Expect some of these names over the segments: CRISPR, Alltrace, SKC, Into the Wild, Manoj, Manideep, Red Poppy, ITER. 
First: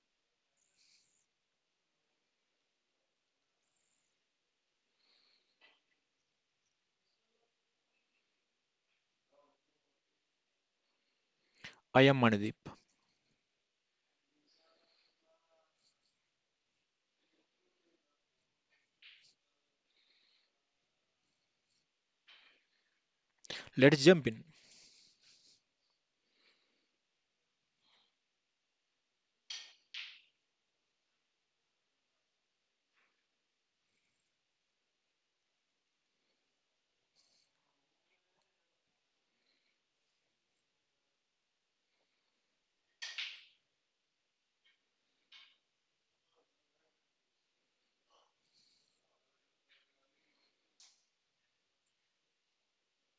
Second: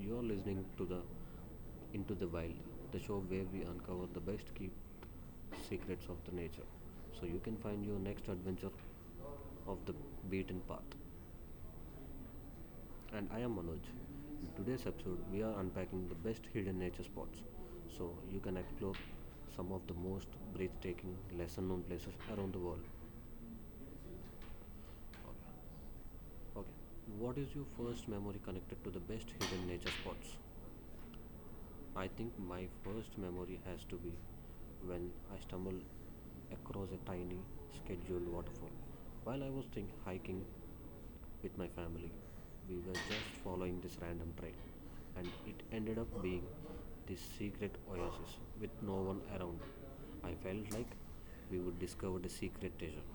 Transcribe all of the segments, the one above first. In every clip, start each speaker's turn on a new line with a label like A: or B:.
A: you're listening to the Into the Wild, the show where we uncover the best kept secrets of the nature so you can find your next adventure of the beaten path.
B: I am Manideep.
A: And I am Manoj. In today's episode, we are unpacking the best hidden nature spots so you can explore some of the most breathtaking, lesser known places around the world.
B: Let's jump in.
A: Okay, okay, what is your first memory connected to the best hidden nature spots? I think my first memory has to be when I stumbled across a tiny scheduled waterfall. While I was hiking with my family, we were just following this random trail, and it ended up being this secret oasis with no one around. I felt like we would discover the secret treasure.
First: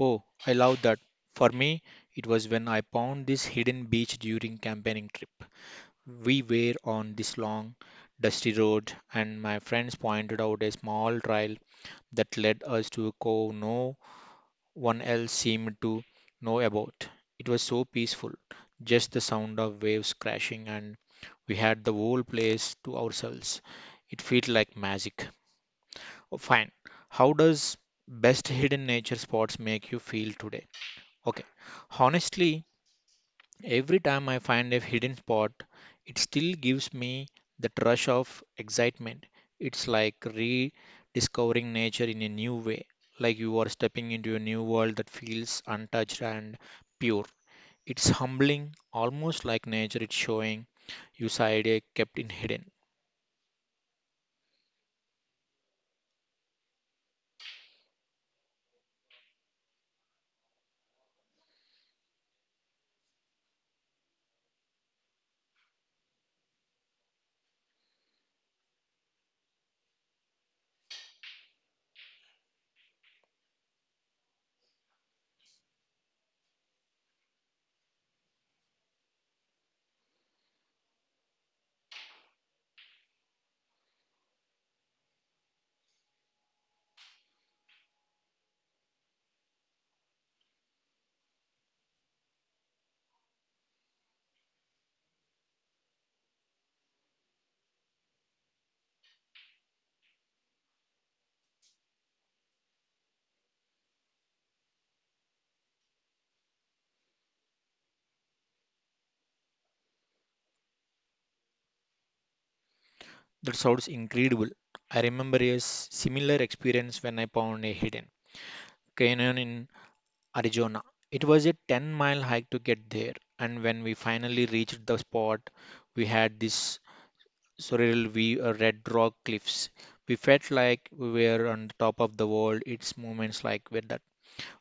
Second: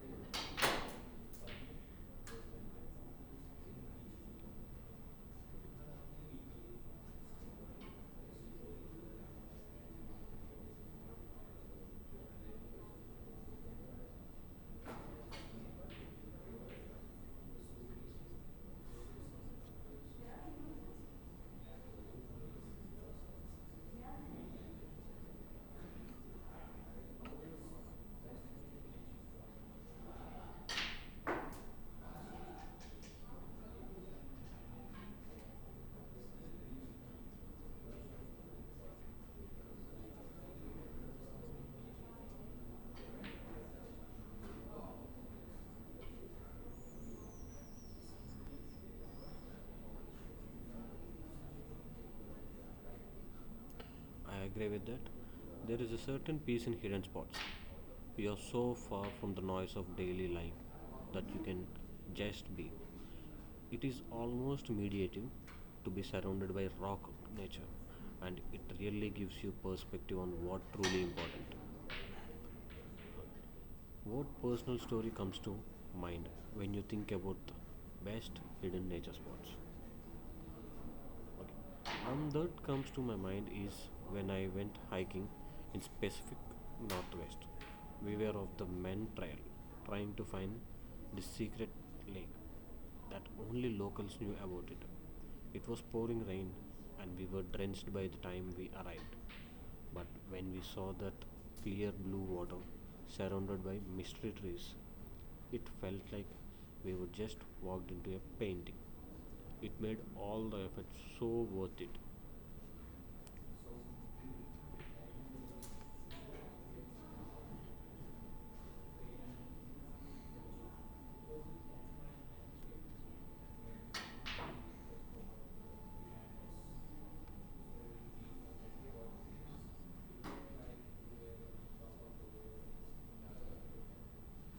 B: Oh, I love that. For me, it was when I found this hidden beach during campaigning trip. We were on this long, dusty road, and my friends pointed out a small trail that led us to a cove no one else seemed to know about. It was so peaceful, just the sound of waves crashing, and we had the whole place to ourselves. It felt like magic. Fine. How does best hidden nature spots make you feel today? Okay. Honestly, every time I find a hidden spot, it still gives me that rush of excitement. It's like rediscovering nature in a new way, like you are stepping into a new world that feels untouched and pure. It's humbling, almost like nature is showing you side A kept in hidden.
A: I agree with that. There is a certain peace in hidden spots. You are so far from the noise of daily life that you can just be. It is almost meditative to be surrounded by rock nature, and it really gives you perspective on what truly important. What personal story comes to mind when you think about the best hidden nature spots? Okay. That comes to my mind is when I went hiking in Pacific Northwest. We were of the men trail, trying to find the secret lake that only locals knew about it. It was pouring rain, and we were drenched by the time we arrived. But when we saw that clear blue water surrounded by mystery trees, it felt like we were just walked into a painting. It made all the effort so worth it.
B: That sounds incredible. I remember a similar experience when I found a hidden canyon in Arizona. It was a 10-mile hike to get there, and when we finally reached the spot, we had this surreal view of red rock cliffs. We felt like we were on the top of the world. It's moments like where that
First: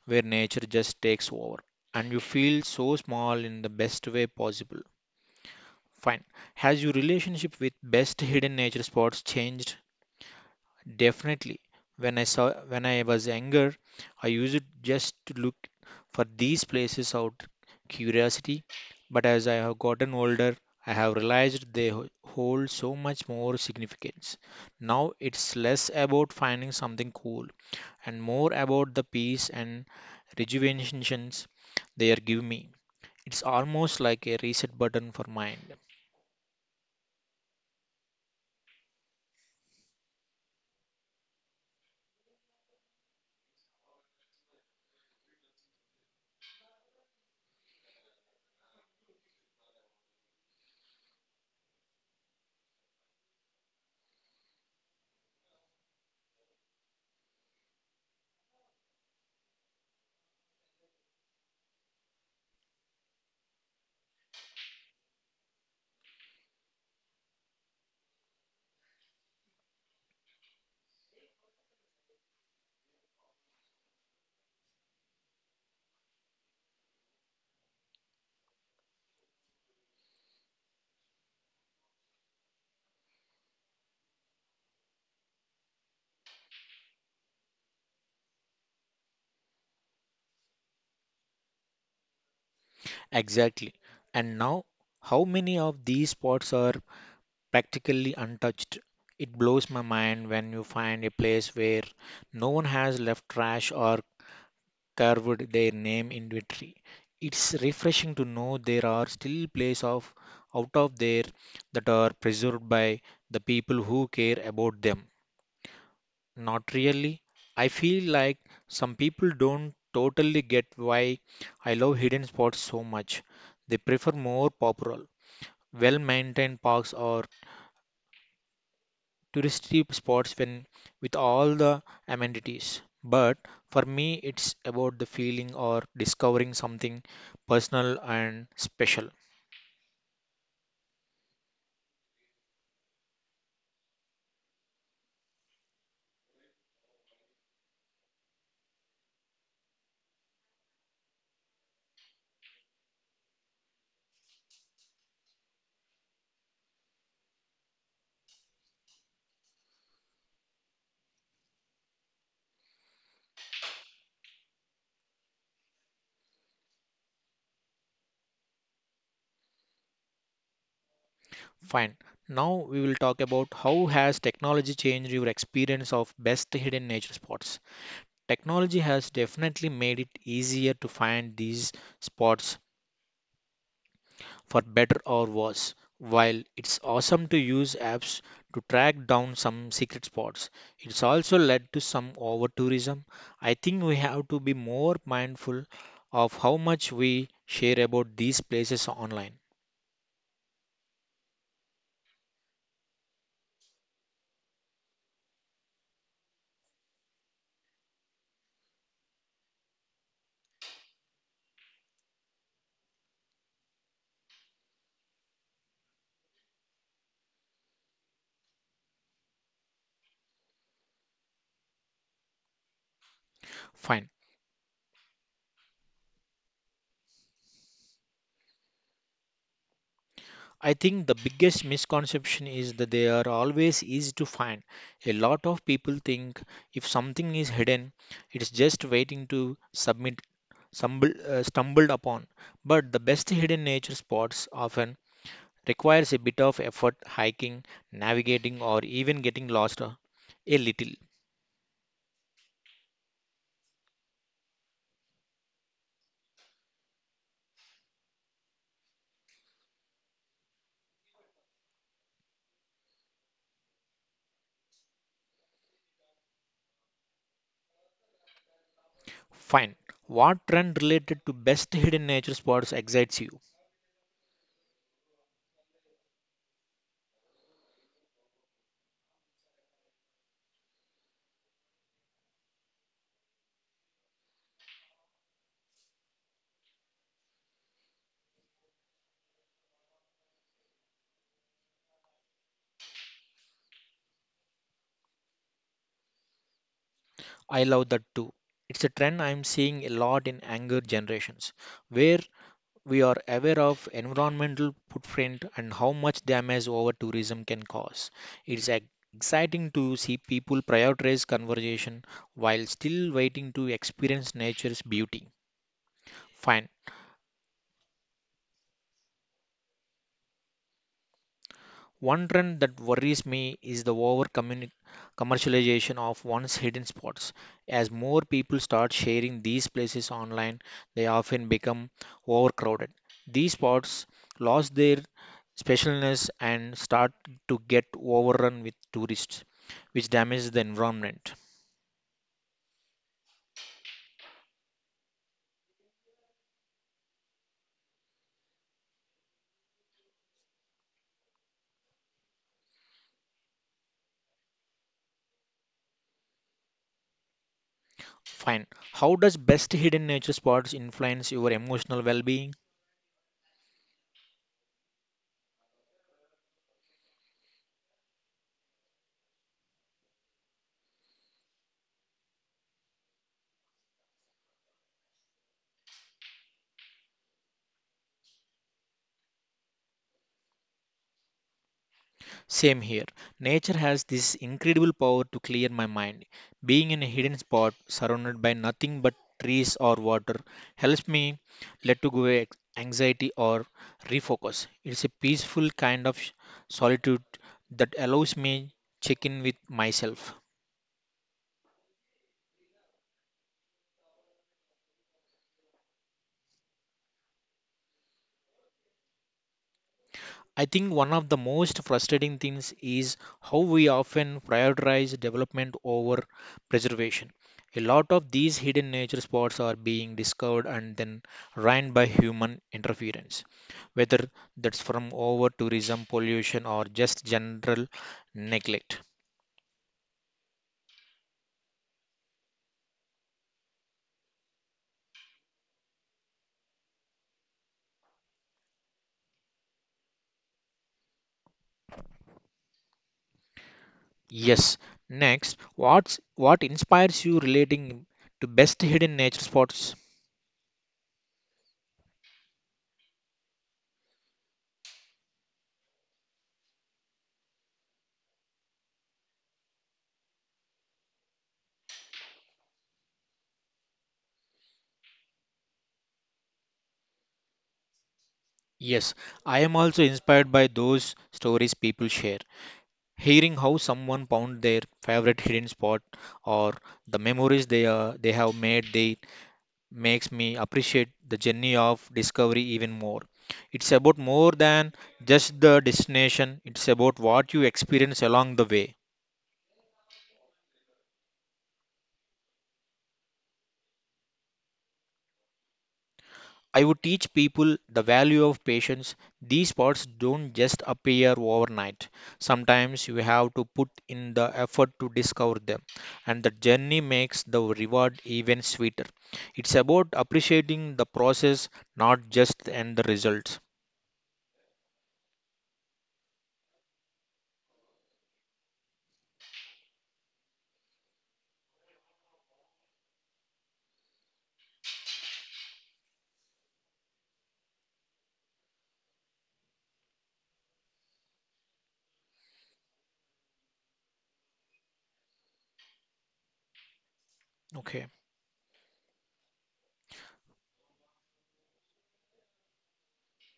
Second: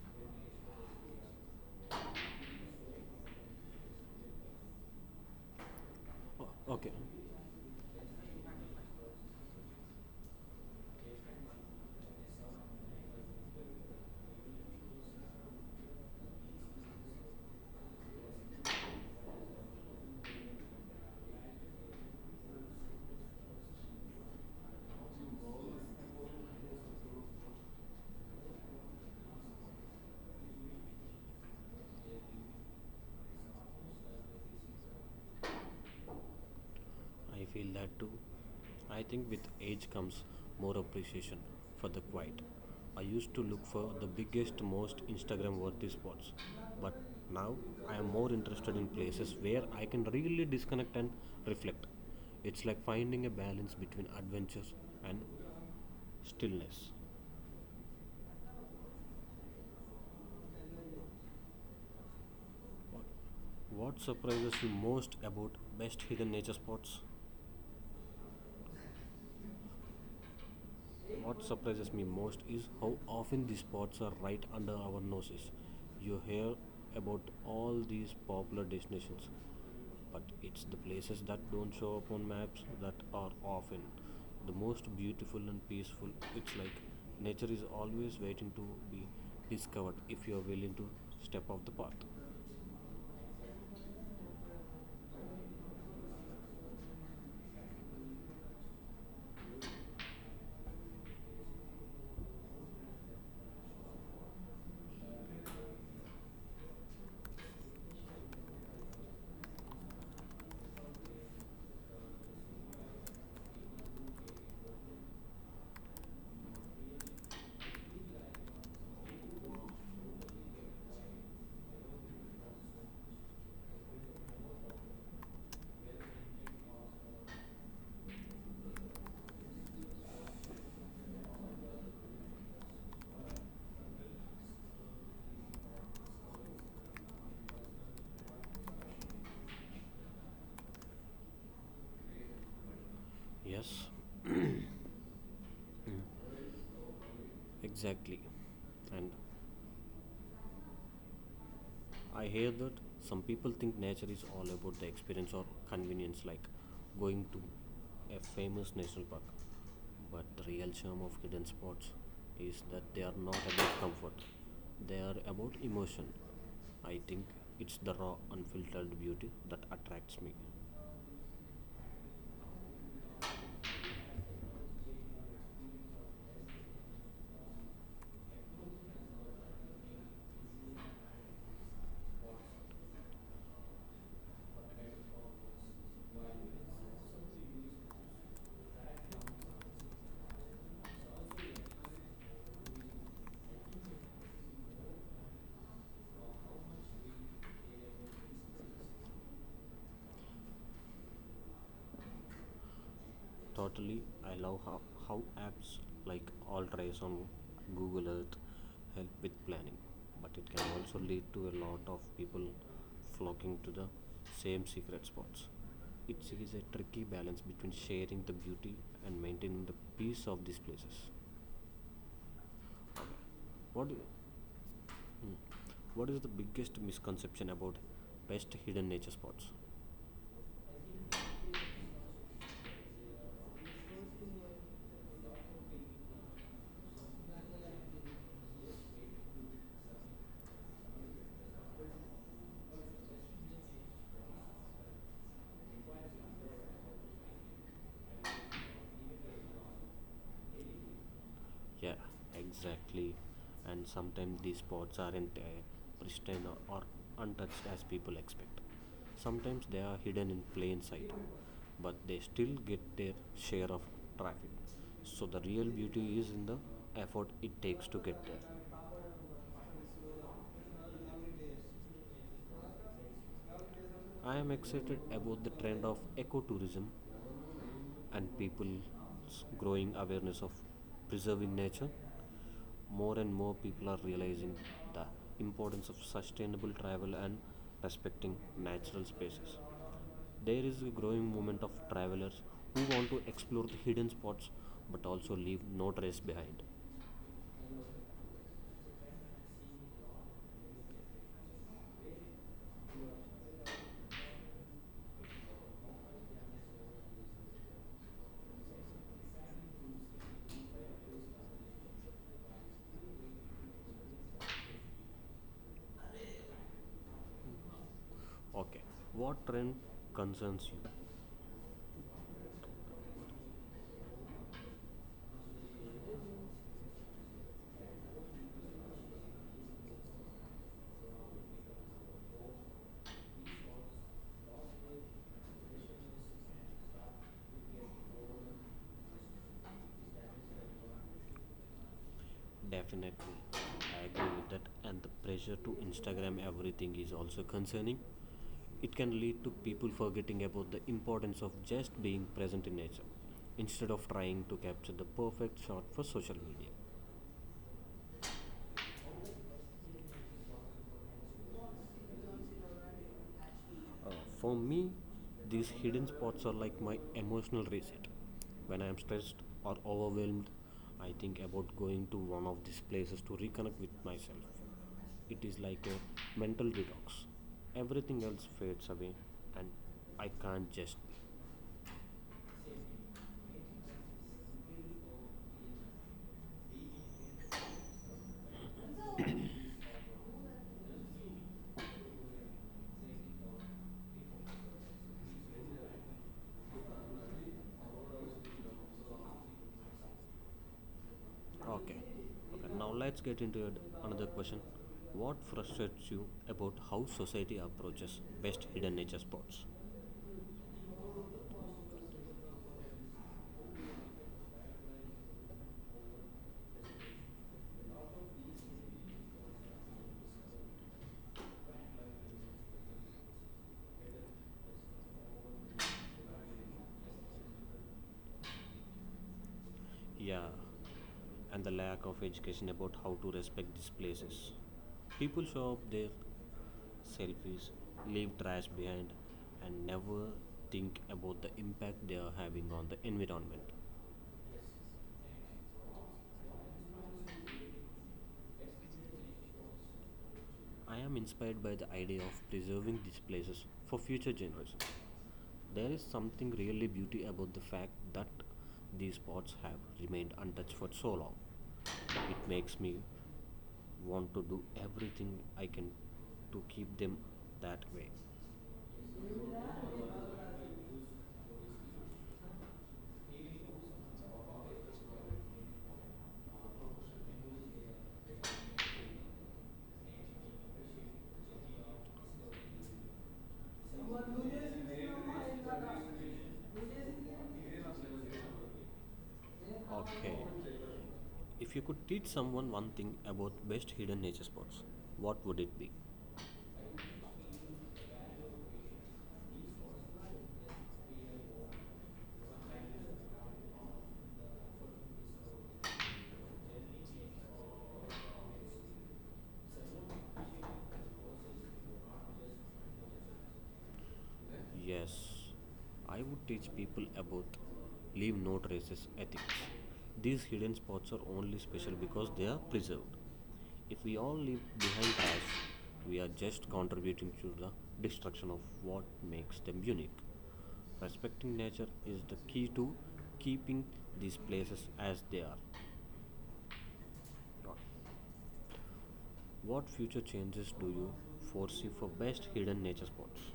B: where nature just takes over, and you feel so small in the best way possible. Fine. Has
A: Okay.
B: your relationship with best hidden nature spots changed? Definitely. When I saw when I was younger, I used it just to look for these places out curiosity, but as I have gotten older, I have realized they hold so much more significance. Now it's less about finding something cool and more about the peace and rejuvenations they are giving me. It's almost like a reset button for mind.
A: I feel that too. I think with age comes more appreciation for the quiet. I used to look for the biggest, most Instagram worthy spots, but now I am more interested in places where I can really disconnect and reflect. It's like finding a balance between adventures and stillness. What surprises you most about best hidden nature spots? What surprises me most is how often these spots are right under our noses. You hear about all these popular destinations, but it's the places that don't show up on maps that are often the most beautiful and peaceful. It's like nature is always waiting to be discovered if you are willing to step off the path.
B: Exactly. And now, how many of these spots are practically untouched. It blows my mind when you find a place where no one has left trash or carved their name into a tree. It's refreshing to know there are still places of out of there that are preserved by the people who care about them. Not really. I feel like some people don't totally get why I love hidden spots so much. They prefer more popular, well maintained parks or touristy spots when with all the amenities. But for me, it's about the feeling or discovering something personal and special.
A: Yes, exactly. And I hear that some people think nature is all about the experience or convenience, like going to a famous national park. But the real charm of hidden spots is that they are not about comfort, they are about emotion. I think it's the raw, unfiltered beauty that attracts me.
B: Fine. Now we will talk about how has technology changed your experience of best hidden nature spots. Technology has definitely made it easier to find these spots for better or worse. While it's awesome to use apps to track down some secret spots, it's also led to some over tourism. I think we have to be more mindful of how much we share about these places online.
A: Totally, I love how apps like Alltrace on Google Earth help with planning, but it can also lead to a lot of people flocking to the same secret spots. It is a tricky balance between sharing the beauty and maintaining the peace of these places. What, do-
B: Fine.
A: hmm, what is the biggest misconception about best hidden nature spots?
B: I think the biggest misconception is that they are always easy to find. A lot of people think if something is hidden, it's just waiting to submit stumbled upon. But the best hidden nature spots often requires a bit of effort hiking, navigating, or even getting lost a little.
A: Yeah, exactly. And sometimes these spots aren't pristine or untouched as people expect. Sometimes they are hidden in plain sight, but they still get their share of traffic. So the real beauty is in the effort it takes to get there.
B: Fine. What trend related to best hidden nature spots excites you?
A: I am excited about the trend of ecotourism and people's growing awareness of preserving nature, more and more people are realizing the importance of sustainable travel and respecting natural spaces. There is a growing movement of travelers who want to explore the hidden spots but also leave no trace behind.
B: I love that too. It's a trend I'm seeing a lot in younger generations, where we are aware of environmental footprint and how much damage over tourism can cause. It's ex- exciting to see people prioritize conservation while still waiting to experience nature's beauty. Fine.
A: Okay, what trend concerns you?
B: One trend that worries me is the over commercialization of one's hidden spots. As more people start sharing these places online, they often become overcrowded. These spots lose their specialness and start to get overrun with tourists, which damages the environment.
A: Definitely, I agree with that, and the pressure to Instagram everything is also concerning. It can lead to people forgetting about the importance of just being present in nature instead of trying to capture the perfect shot for social media.
B: Fine. How does best hidden nature spots influence your emotional well being?
A: Uh, for me, these hidden spots are like my emotional reset. When I am stressed or overwhelmed, I think about going to one of these places to reconnect with myself. It is like a mental detox. Everything else fades away, and I can't just be.
B: Same here. Nature has this incredible power to clear my mind. Being in a hidden spot surrounded by nothing but trees or water helps me let to go anxiety or refocus. It's a peaceful kind of solitude that allows me check in with myself.
A: Okay. Okay. Now let's get another question. What frustrates you about how society approaches best hidden nature spots?
B: I think one of the most frustrating things is how we often prioritize development over preservation. A lot of these hidden nature spots are being discovered and then ruined by human interference, whether that's from over tourism, pollution, or just general neglect.
A: Yeah. And the lack of education about how to respect these places. People show up their selfies, leave trash behind, and never think about the impact they are having on the environment.
B: Yes. Next, what inspires you relating to best hidden nature spots?
A: I am inspired by the idea of preserving these places for future generations. There is something really beauty about the fact that these spots have remained untouched for so long. It makes me want to do everything I can to keep them that way.
B: Yes, I am also inspired by those stories people share. Hearing how someone found their favorite hidden spot or the memories they have made they makes me appreciate the journey of discovery even more. It's about more than just the destination. It's about what you experience along the way.
A: Okay. If you could teach someone one thing about best hidden nature spots, what would it be?
B: I would teach people the value of patience. These spots don't just appear overnight. Sometimes you have to put in the effort to discover them, and the journey makes the reward even sweeter. It's about appreciating the process, not just the end result.
A: Yes, I would teach people about leave no traces ethics. These hidden spots are only special because they are preserved. If we all leave behind trash, we are just contributing to the destruction of what makes them unique. Respecting nature is the key to keeping these places as they are.
B: Okay.
A: What future changes do you foresee for best hidden nature spots?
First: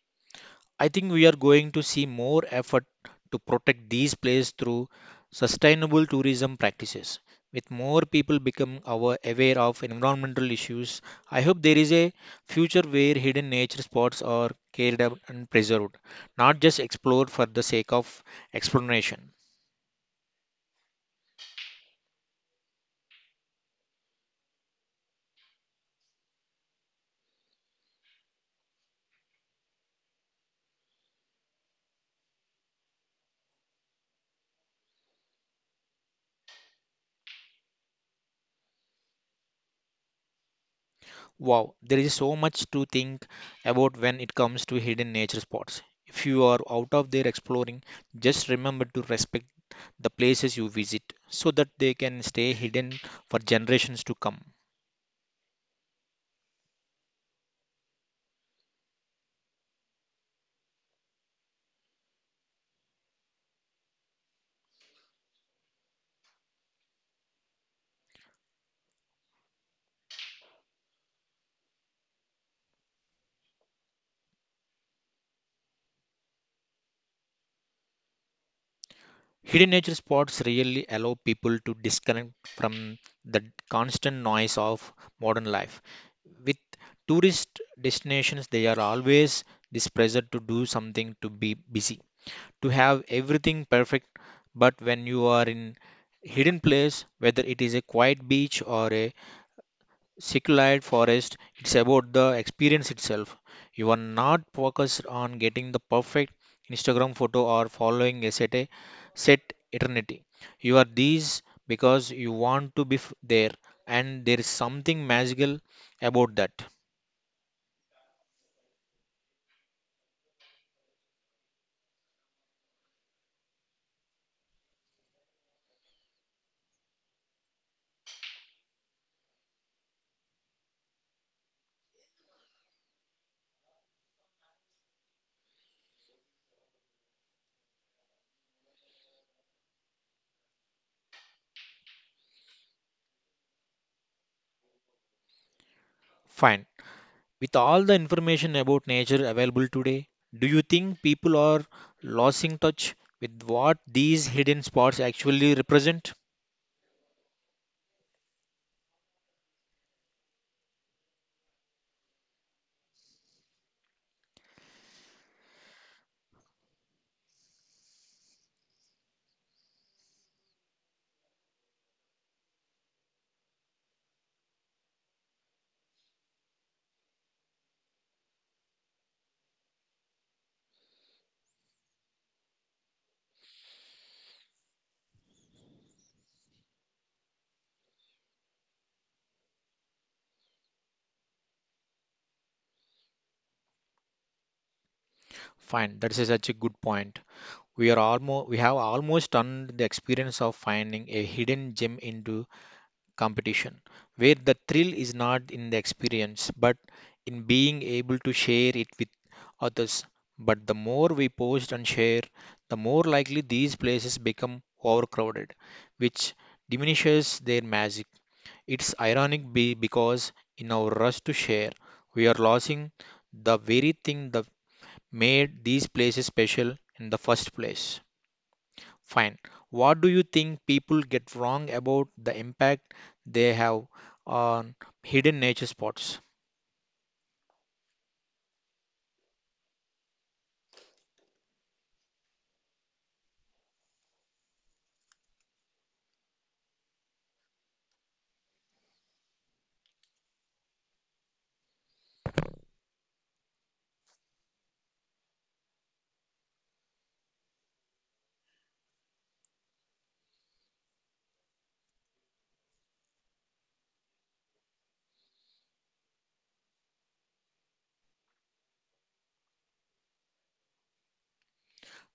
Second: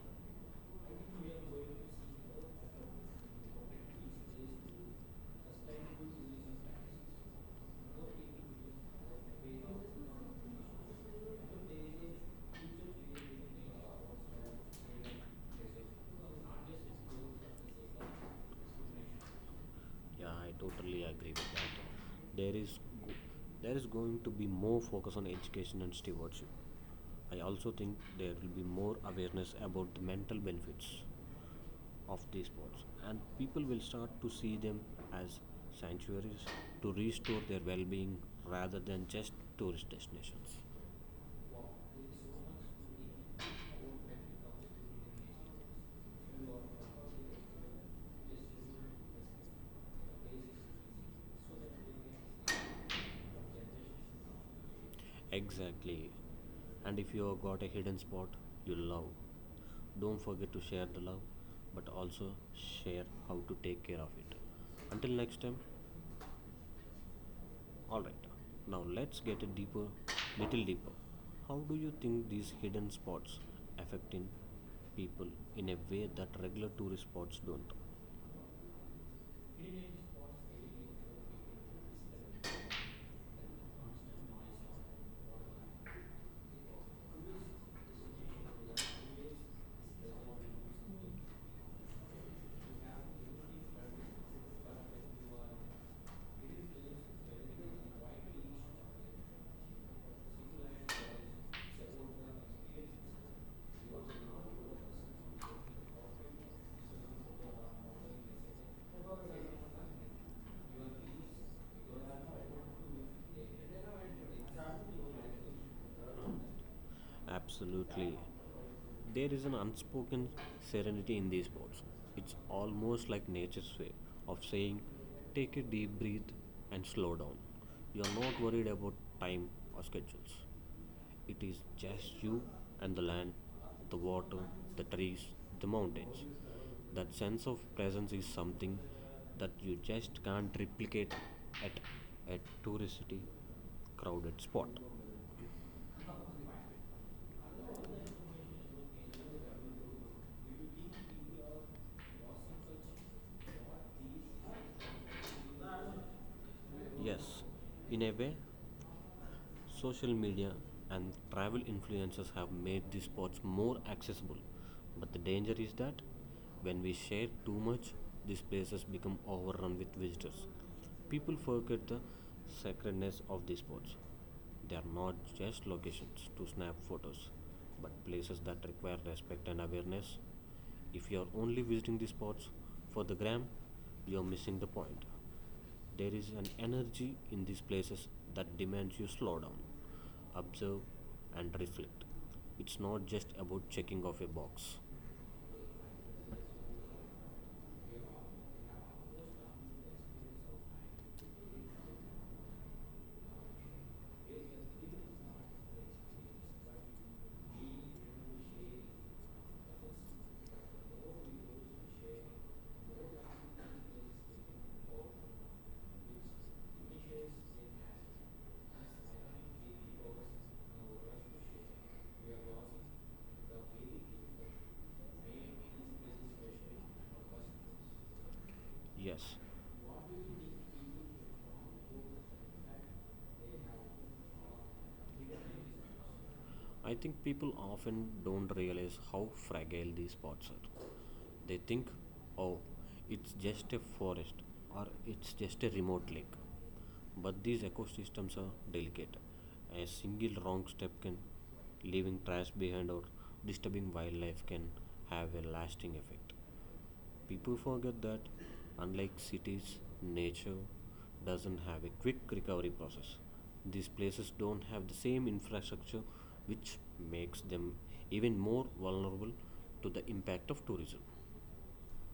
B: I think we are going to see more effort to protect these places through sustainable tourism practices. With more people become aware of environmental issues, I hope there is a future where hidden nature spots are cared up and preserved, not just explored for the sake of exploration.
A: Yeah, I totally agree with that. There is go- there is going to be more focus on education and stewardship. I also think there will be more awareness about the mental benefits of these sports, and people will start to see them as sanctuaries to restore their well-being rather than just tourist destinations.
B: Wow, there is so much to think about when it comes to hidden nature spots. If you are out of there exploring, just remember to respect the places you visit so that they can stay hidden for generations to come.
A: Exactly. And if you have got a hidden spot you love, don't forget to share the love, but also share how to take care of it. Until next time, alright. Now let's get a deeper, little deeper. How do you think these hidden spots affecting people in a way that regular tourist spots don't?
B: Hidden nature spots really allow people to disconnect from the constant noise of modern life. With tourist destinations, they are always this pressure to do something, to be busy, to have everything perfect. But when you are in hidden place, whether it is a quiet beach or a Seculied Forest, it's about the experience itself. You are not focused on getting the perfect Instagram photo or following a set eternity. You are these because you want to there, and there is something magical about that.
A: Absolutely. There is an unspoken serenity in these sports. It's almost like nature's way of saying, take a deep breath and slow down. You're not worried about time or schedules. It is just you and the land, the water, the trees, the mountains. That sense of presence is something that you just can't replicate at a touristy crowded spot.
B: Fine. With all the information about nature available today, do you think people are losing touch with what these hidden spots actually represent?
A: Yes, in a way, social media and travel influencers have made these spots more accessible, but the danger is that when we share too much, these places become overrun with visitors. People forget the sacredness of these spots. They are not just locations to snap photos, but places that require respect and awareness. If you are only visiting these spots for the gram, you are missing the point. There is an energy in these places that demands you slow down, observe, and reflect. It's not just about checking off a box.
B: Fine, that is such a good point. We have almost turned the experience of finding a hidden gem into competition, where the thrill is not in the experience but in being able to share it with others. But the more we post and share, the more likely these places become overcrowded, which diminishes their magic. It's ironic be because in our rush to share, we are losing the very thing that made these places special in the first place.
A: Yes,
B: Fine. What do you think people get wrong about the impact they have on hidden nature spots?
A: I think people often don't realize how fragile these spots are. They think, oh, it's just a forest or it's just a remote lake. But these ecosystems are delicate. A single wrong step can leaving trash behind or disturbing wildlife can have a lasting effect. People forget that, unlike cities, nature doesn't have a quick recovery process. These places don't have the same infrastructure, which makes them even more vulnerable to the impact of tourism.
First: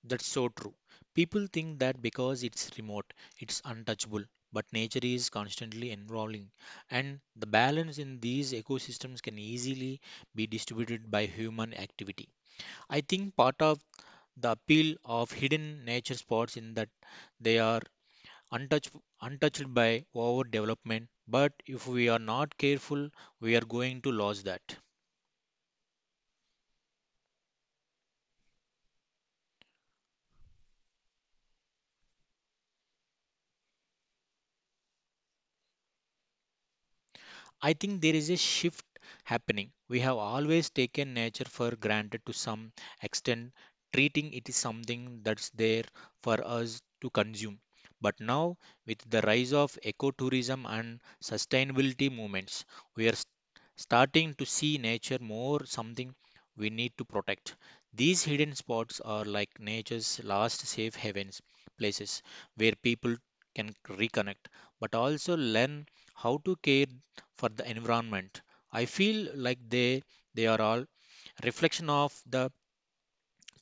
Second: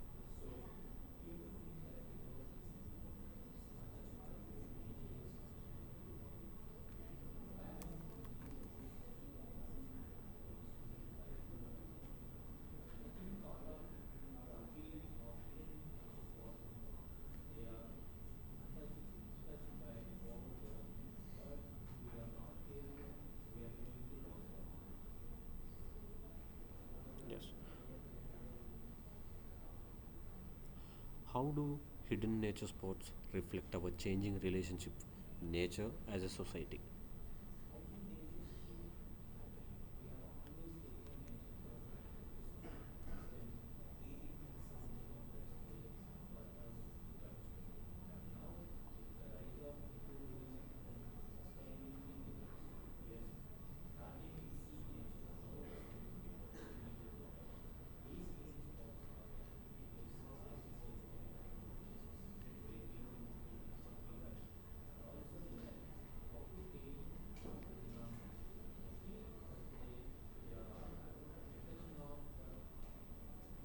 B: That's so true. People think that because it's remote, it's untouchable, but nature is constantly evolving, and the balance in these ecosystems can easily be distributed by human activity. I think part of the appeal of hidden nature spots in that they are untouched, untouched by overdevelopment. But if we are not careful, we are going to lose that.
A: Yes. How do hidden nature spots reflect our changing relationship with nature as a society?
B: I think there is a shift happening. We have always taken nature for granted to some extent, treating it is something that's there for us to consume. But now, with the rise of ecotourism and sustainability movements, we are s- starting to see nature more something we need to protect. These hidden spots are like nature's last safe havens, places where people can reconnect but also learn how to care for the environment. I feel like they are all reflection of the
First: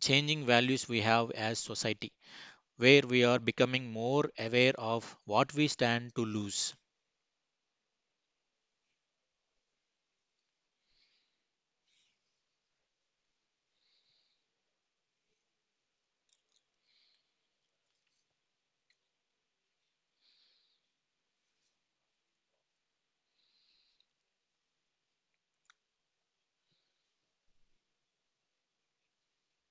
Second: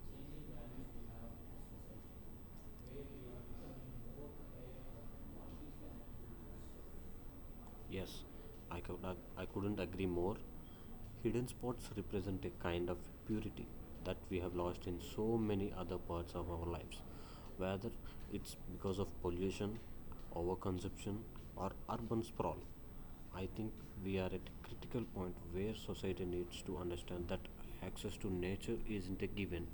B: changing values we have as society where we are becoming more aware of what we stand to lose.
A: Yes, I couldn't agree more. Hidden spots represent a kind of purity that we have lost in so many other parts of our lives, whether it's because of pollution, overconsumption, or urban sprawl. I think we are at a critical point where society needs to understand that access to nature isn't a given.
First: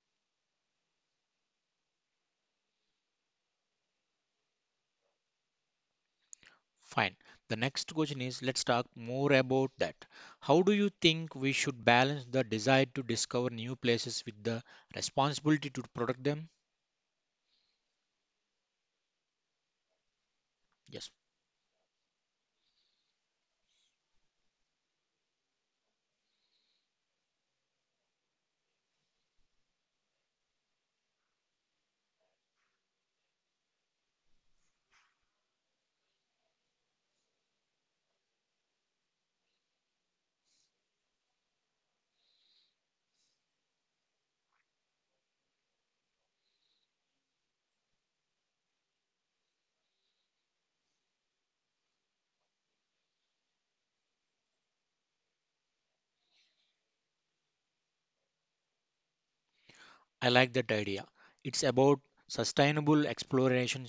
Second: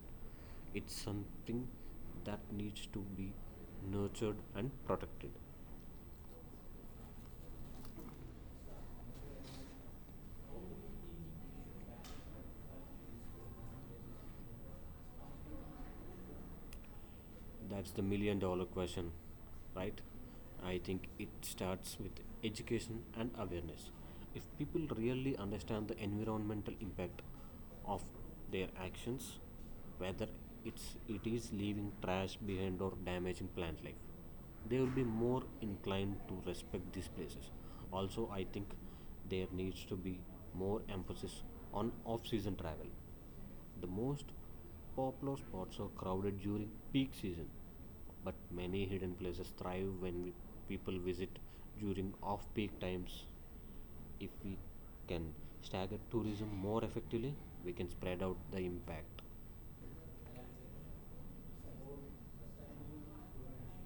A: It's something that needs to be nurtured and protected.
B: Fine. The next question is, let's talk more about that. How do you think we should balance the desire to discover new places with the responsibility to protect them?
A: That's the million dollar question, right? I think
B: Yes.
A: it starts with education and awareness. If people really understand the environmental impact of their actions, whether it is leaving trash behind or damaging plant life, they will be more inclined to respect these places. Also, I think there needs to be more emphasis on off-season travel. The most popular spots are crowded during peak season, but many hidden places thrive people visit during off peak times. If we can stagger tourism more effectively, we can spread out the impact.
B: I like that idea. It's about sustainable exploration.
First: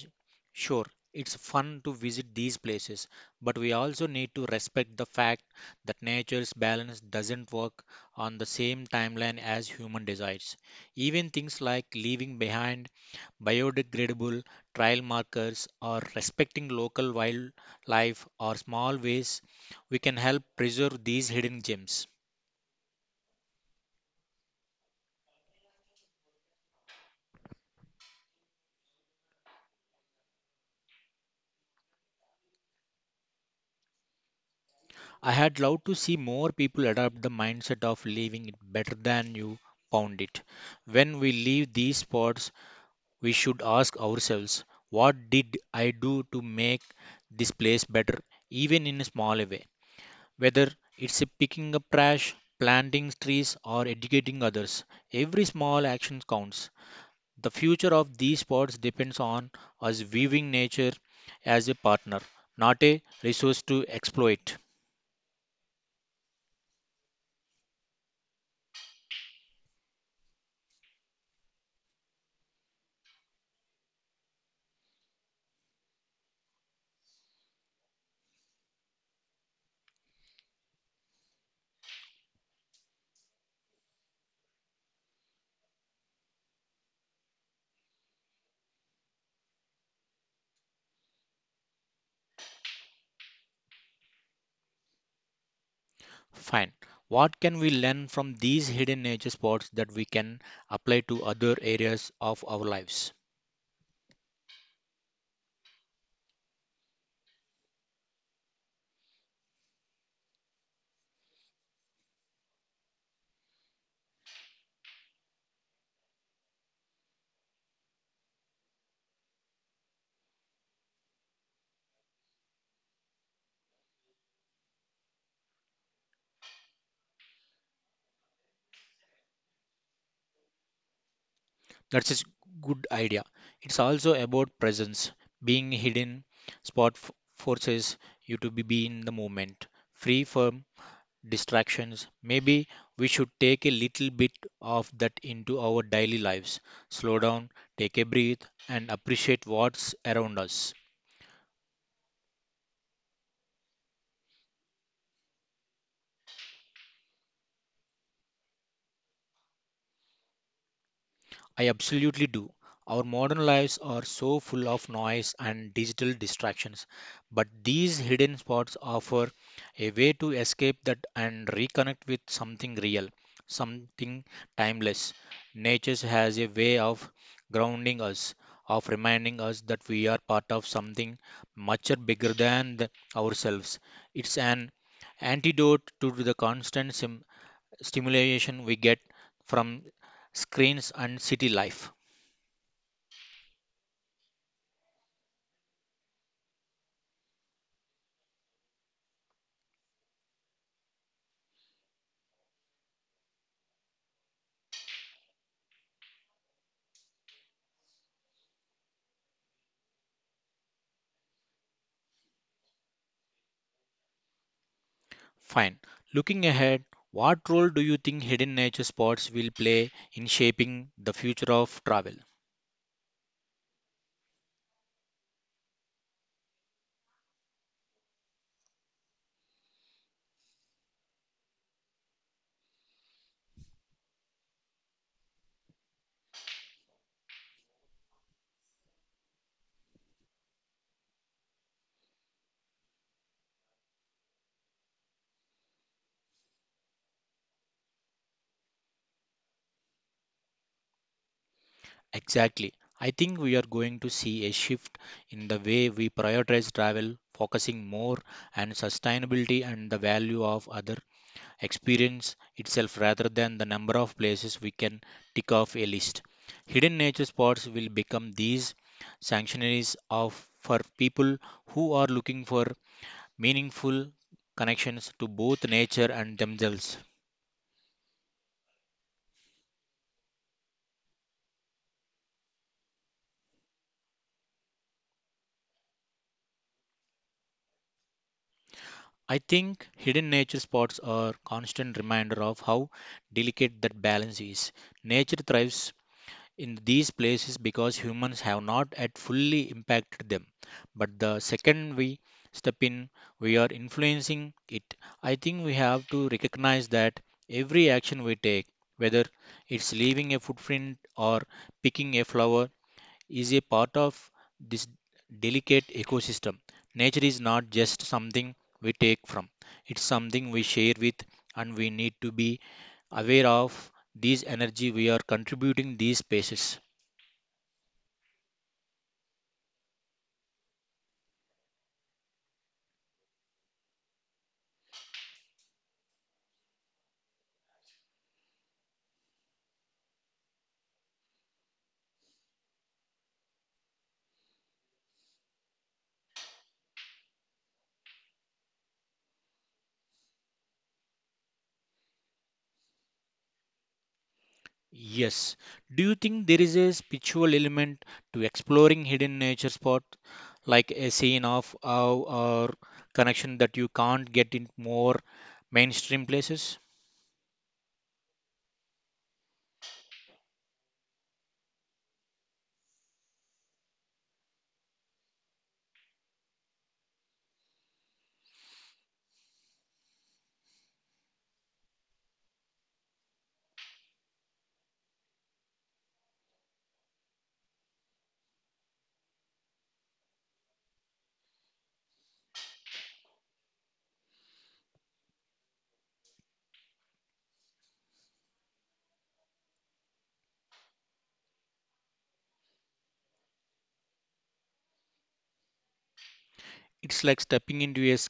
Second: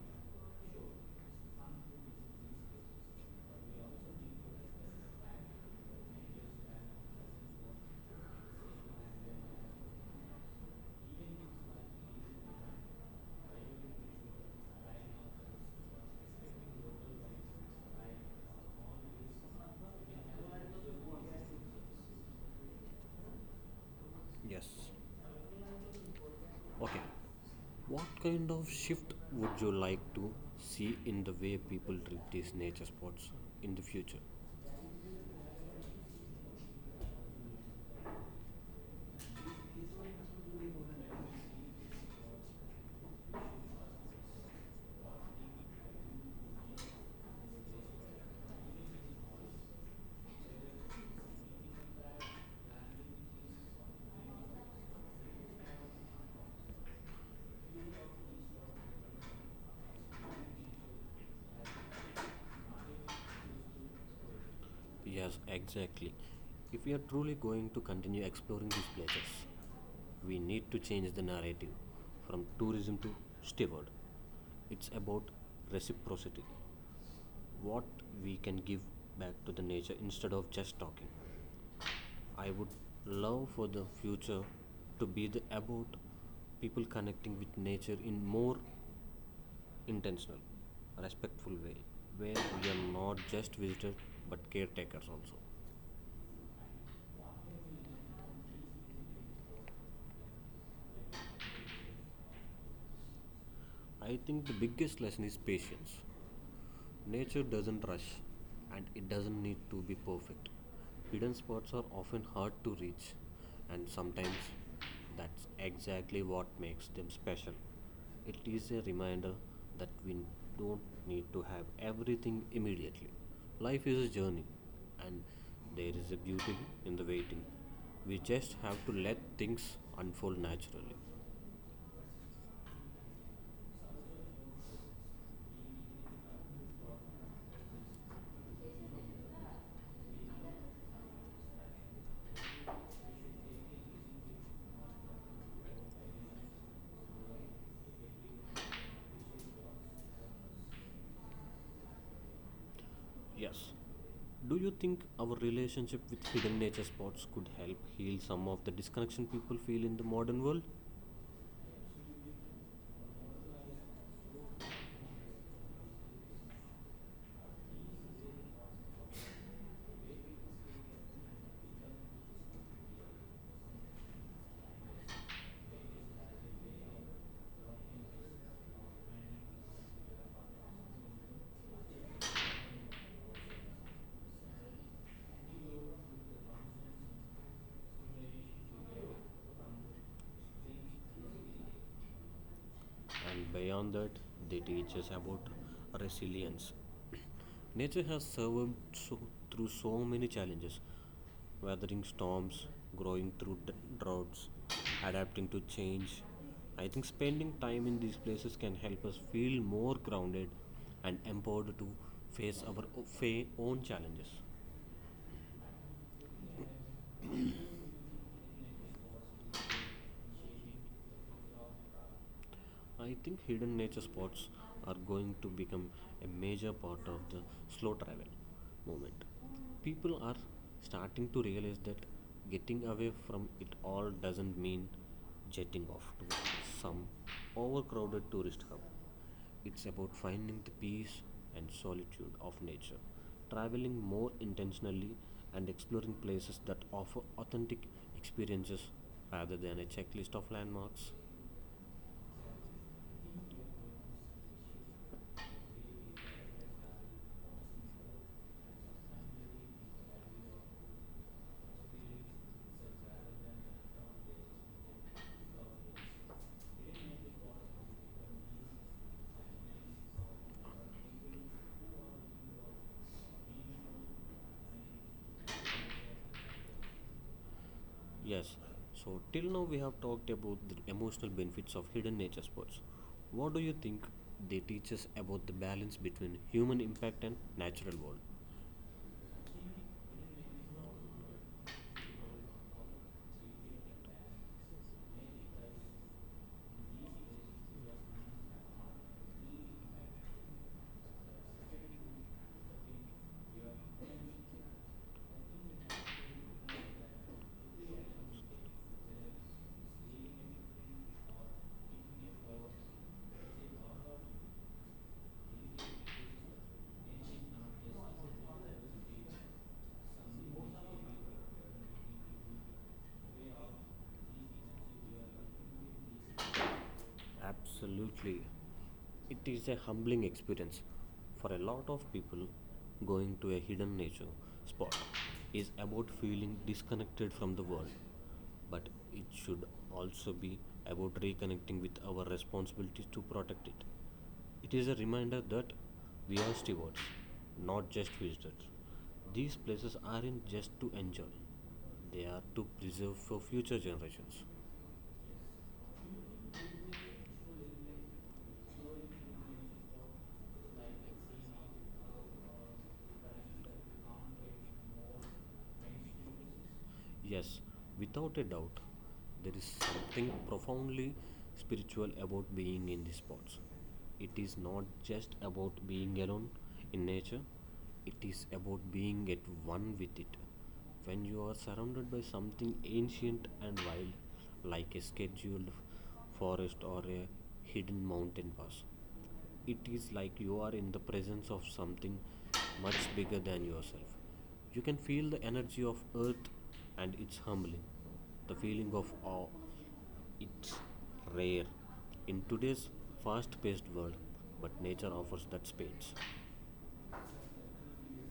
B: Sure, it's fun to visit these places, but we also need to respect the fact that nature's balance doesn't work on the same timeline as human desires. Even things like leaving behind biodegradable trail markers or respecting local wildlife are small ways we can help preserve these hidden gems.
A: Yes. Okay. What kind of shift would you like to see in the way people treat these nature spots in the future?
B: I had loved to see more people adopt the mindset of leaving it better than you found it. When we leave these spots, we should ask ourselves, what did I do to make this place better, even in a small way? Whether it's picking up trash, planting trees, or educating others, every small action counts. The future of these spots depends on us viewing nature as a partner, not a resource to exploit.
A: Yes, exactly. If we are truly going to continue exploring these places, we need to change the narrative from tourism to steward. It's about reciprocity. What we can give back to the nature instead of just talking. I would love for the future to be the about people connecting with nature in more intentional, respectful way, where we are not just visitors but caretakers also.
B: Fine. What can we learn from these hidden nature spots that we can apply to other areas of our lives?
A: I think the biggest lesson is patience. Nature doesn't rush and it doesn't need to be perfect. Hidden spots are often hard to reach, and sometimes that's exactly what makes them special. It is a reminder that we don't need to have everything immediately. Life is a journey, and there is a beauty in the waiting. We just have to let things unfold naturally.
B: That's a good idea. It's also about presence. Being hidden spot f- forces you to be in the moment, free from distractions. Maybe we should take a little bit of that into our daily lives. Slow down, take a breath, and appreciate what's around us.
A: Yes. Do you think our relationship with hidden nature spots could help heal some of the disconnection people feel in the modern world?
B: I absolutely do. Our modern lives are so full of noise and digital distractions, but these hidden spots offer a way to escape that and reconnect with something real, something timeless. Nature has a way of grounding us, of reminding us that we are part of something much bigger than ourselves. It's an antidote to the constant stimulation we get from screens and city life.
A: And beyond that, they teach us about resilience. Nature has survived so, through so many challenges, weathering storms, growing through droughts, adapting to change. I think spending time in these places can help us feel more grounded and empowered to face own challenges.
B: Fine. Looking ahead, what role do you think hidden nature spots will play in shaping the future of travel?
A: I think hidden nature spots are going to become a major part of the slow travel movement. People are starting to realize that getting away from it all doesn't mean jetting off to some overcrowded tourist hub. It's about finding the peace and solitude of nature, traveling more intentionally, and exploring places that offer authentic experiences rather than a checklist of landmarks.
B: Exactly. I think we are going to see a shift in the way we prioritize travel, focusing more on sustainability and the value of other experience itself rather than the number of places we can tick off a list. Hidden nature spots will become these sanctuaries of for people who are looking for meaningful connections to both nature and themselves.
A: Yes. So till now we have talked about the emotional benefits of hidden nature sports. What do you think they teach us about the balance between human impact and natural world?
B: I think hidden nature spots are a constant reminder of how delicate that balance is. Nature thrives in these places because humans have not yet fully impacted them. But the second we step in, we are influencing it. I think we have to recognize that every action we take, whether it's leaving a footprint or picking a flower, is a part of this delicate ecosystem. Nature is not just something we take from, it's something we share with, and we need to be aware of these energy we are contributing these spaces.
A: Absolutely. It is a humbling experience for a lot of people. Going to a hidden nature spot is about feeling disconnected from the world, but it should also be about reconnecting with our responsibilities to protect it. It is a reminder that we are stewards, not just visitors. These places aren't just to enjoy, they are to preserve for future generations.
B: Yes. Do you think there is a spiritual element to exploring hidden nature spots, like a scene of awe or connection that you can't get in more mainstream places?
A: Yes, without a doubt, there is something profoundly spiritual about being in these spots. It is not just about being alone in nature, it is about being at one with it. When you are surrounded by something ancient and wild, like a scheduled forest or a hidden mountain pass, it is like you are in the presence of something much bigger than yourself. You can feel the energy of earth and it's humbling. The feeling of awe, it's rare in today's fast paced world, but nature offers that space.
B: It's like stepping into a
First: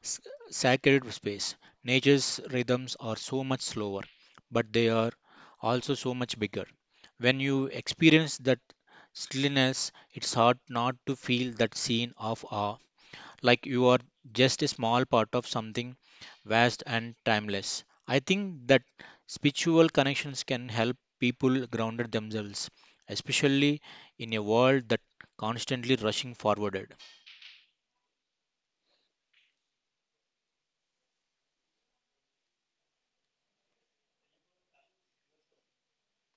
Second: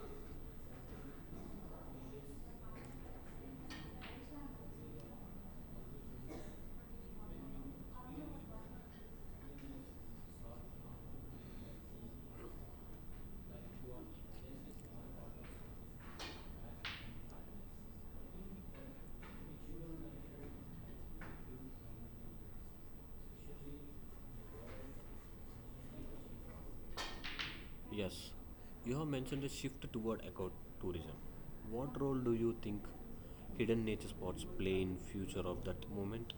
B: s- sacred space. Nature's rhythms are so much slower, but they are also so much bigger. When you experience that stillness, it's hard not to feel that scene of awe, like you are just a small part of something vast and timeless. I think that spiritual connections can help people grounded themselves, especially in a world that constantly rushing forwarded.
A: Yes, you have mentioned a shift toward ecotourism. What role do you think hidden nature spots play in future of that movement?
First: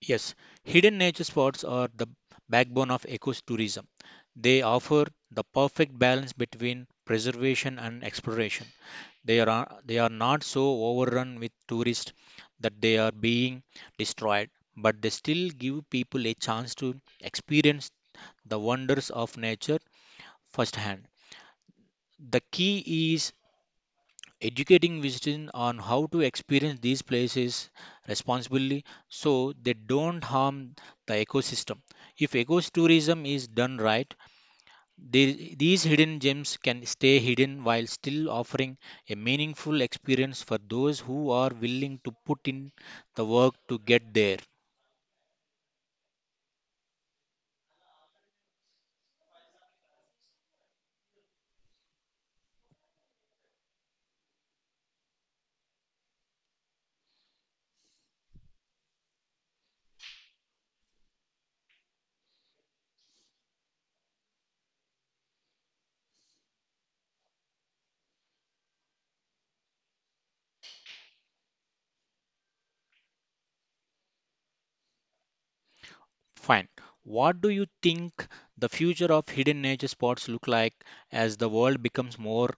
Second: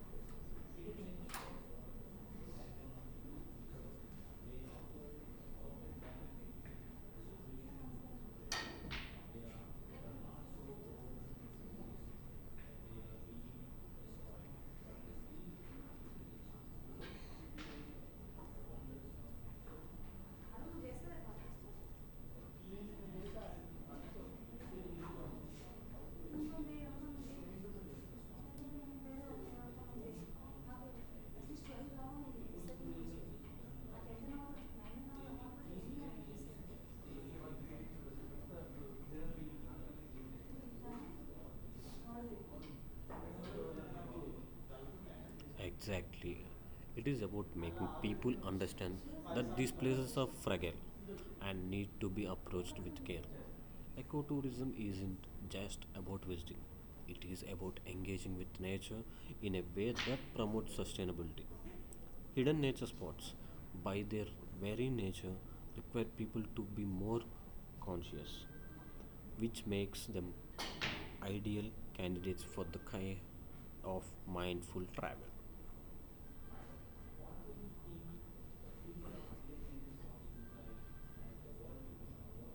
B: Yes, hidden nature spots are the backbone of ecotourism. They offer the perfect balance between preservation and exploration. They are not so overrun with tourists that they are being destroyed, but they still give people a chance to experience the wonders of nature firsthand. The key is educating visitors on how to experience these places responsibly so they don't harm the ecosystem. If ecotourism is done right, these hidden gems can stay hidden while still offering a meaningful experience for those who are willing to put in the work to get there.
A: Exactly. It is about making people understand that these places are fragile and need to be approached with care. Ecotourism isn't just about visiting, it is about engaging with nature in a way that promotes sustainability. Hidden nature spots, by their very nature, require people to be more conscious, which makes them ideal candidates for the kind of mindful travel.
B: Fine. What do you think the future of hidden nature spots look like as the world becomes more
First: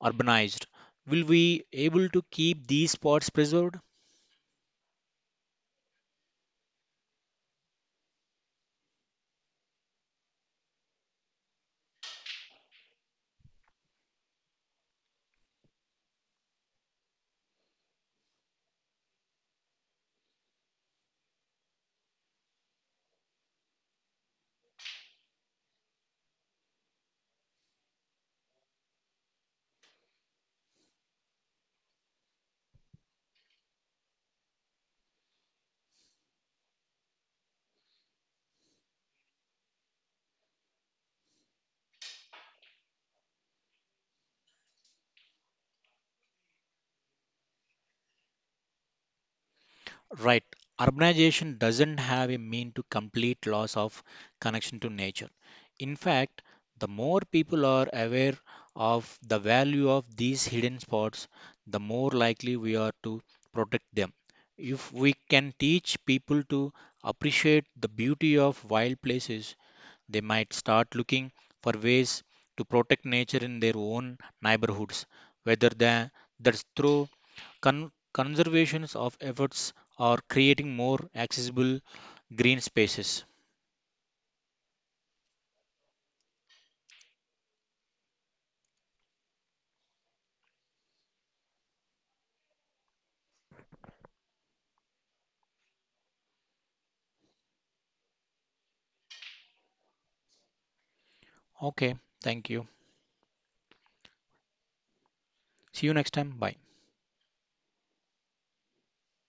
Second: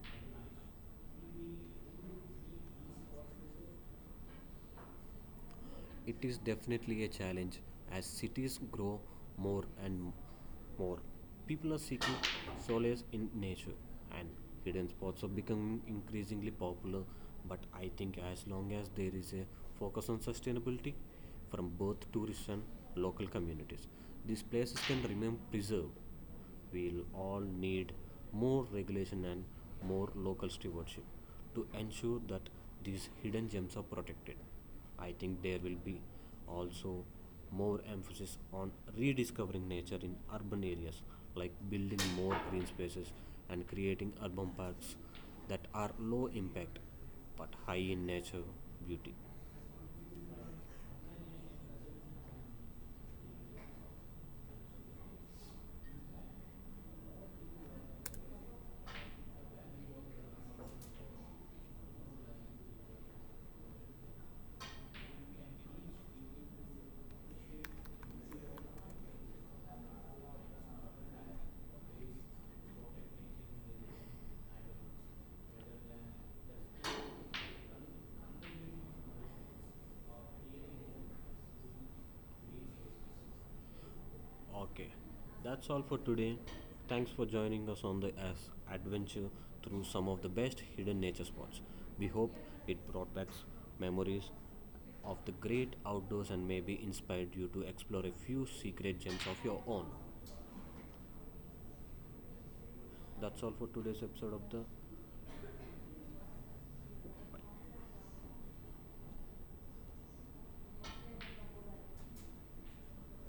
B: urbanized? Will we able to keep these spots preserved?
A: It is definitely a challenge as cities grow more and more. People are seeking solace in nature, and hidden spots are becoming increasingly popular. But I think as long as there is a focus on sustainability from both tourists and local communities, these places can remain preserved. We'll all need more regulation and more local stewardship to ensure that these hidden gems are protected. I think there will be also more emphasis on rediscovering nature in urban areas, like building more green spaces and creating urban parks that are low impact but high in nature beauty.
B: Right. Urbanization doesn't have a mean to complete loss of connection to nature. In fact, the more people are aware of the value of these hidden spots, the more likely we are to protect them. If we can teach people to appreciate the beauty of wild places, they might start looking for ways to protect nature in their own neighborhoods, whether that's through conservation of efforts or creating more accessible green spaces.
A: Okay, that's all for today. Thanks for joining us on the as adventure through some of the best hidden nature spots. We hope it brought back memories of the great outdoors and maybe inspired you to explore a few secret gems of your own.
B: Okay, thank you.
A: That's all for today's episode of the
B: See you next time. Bye.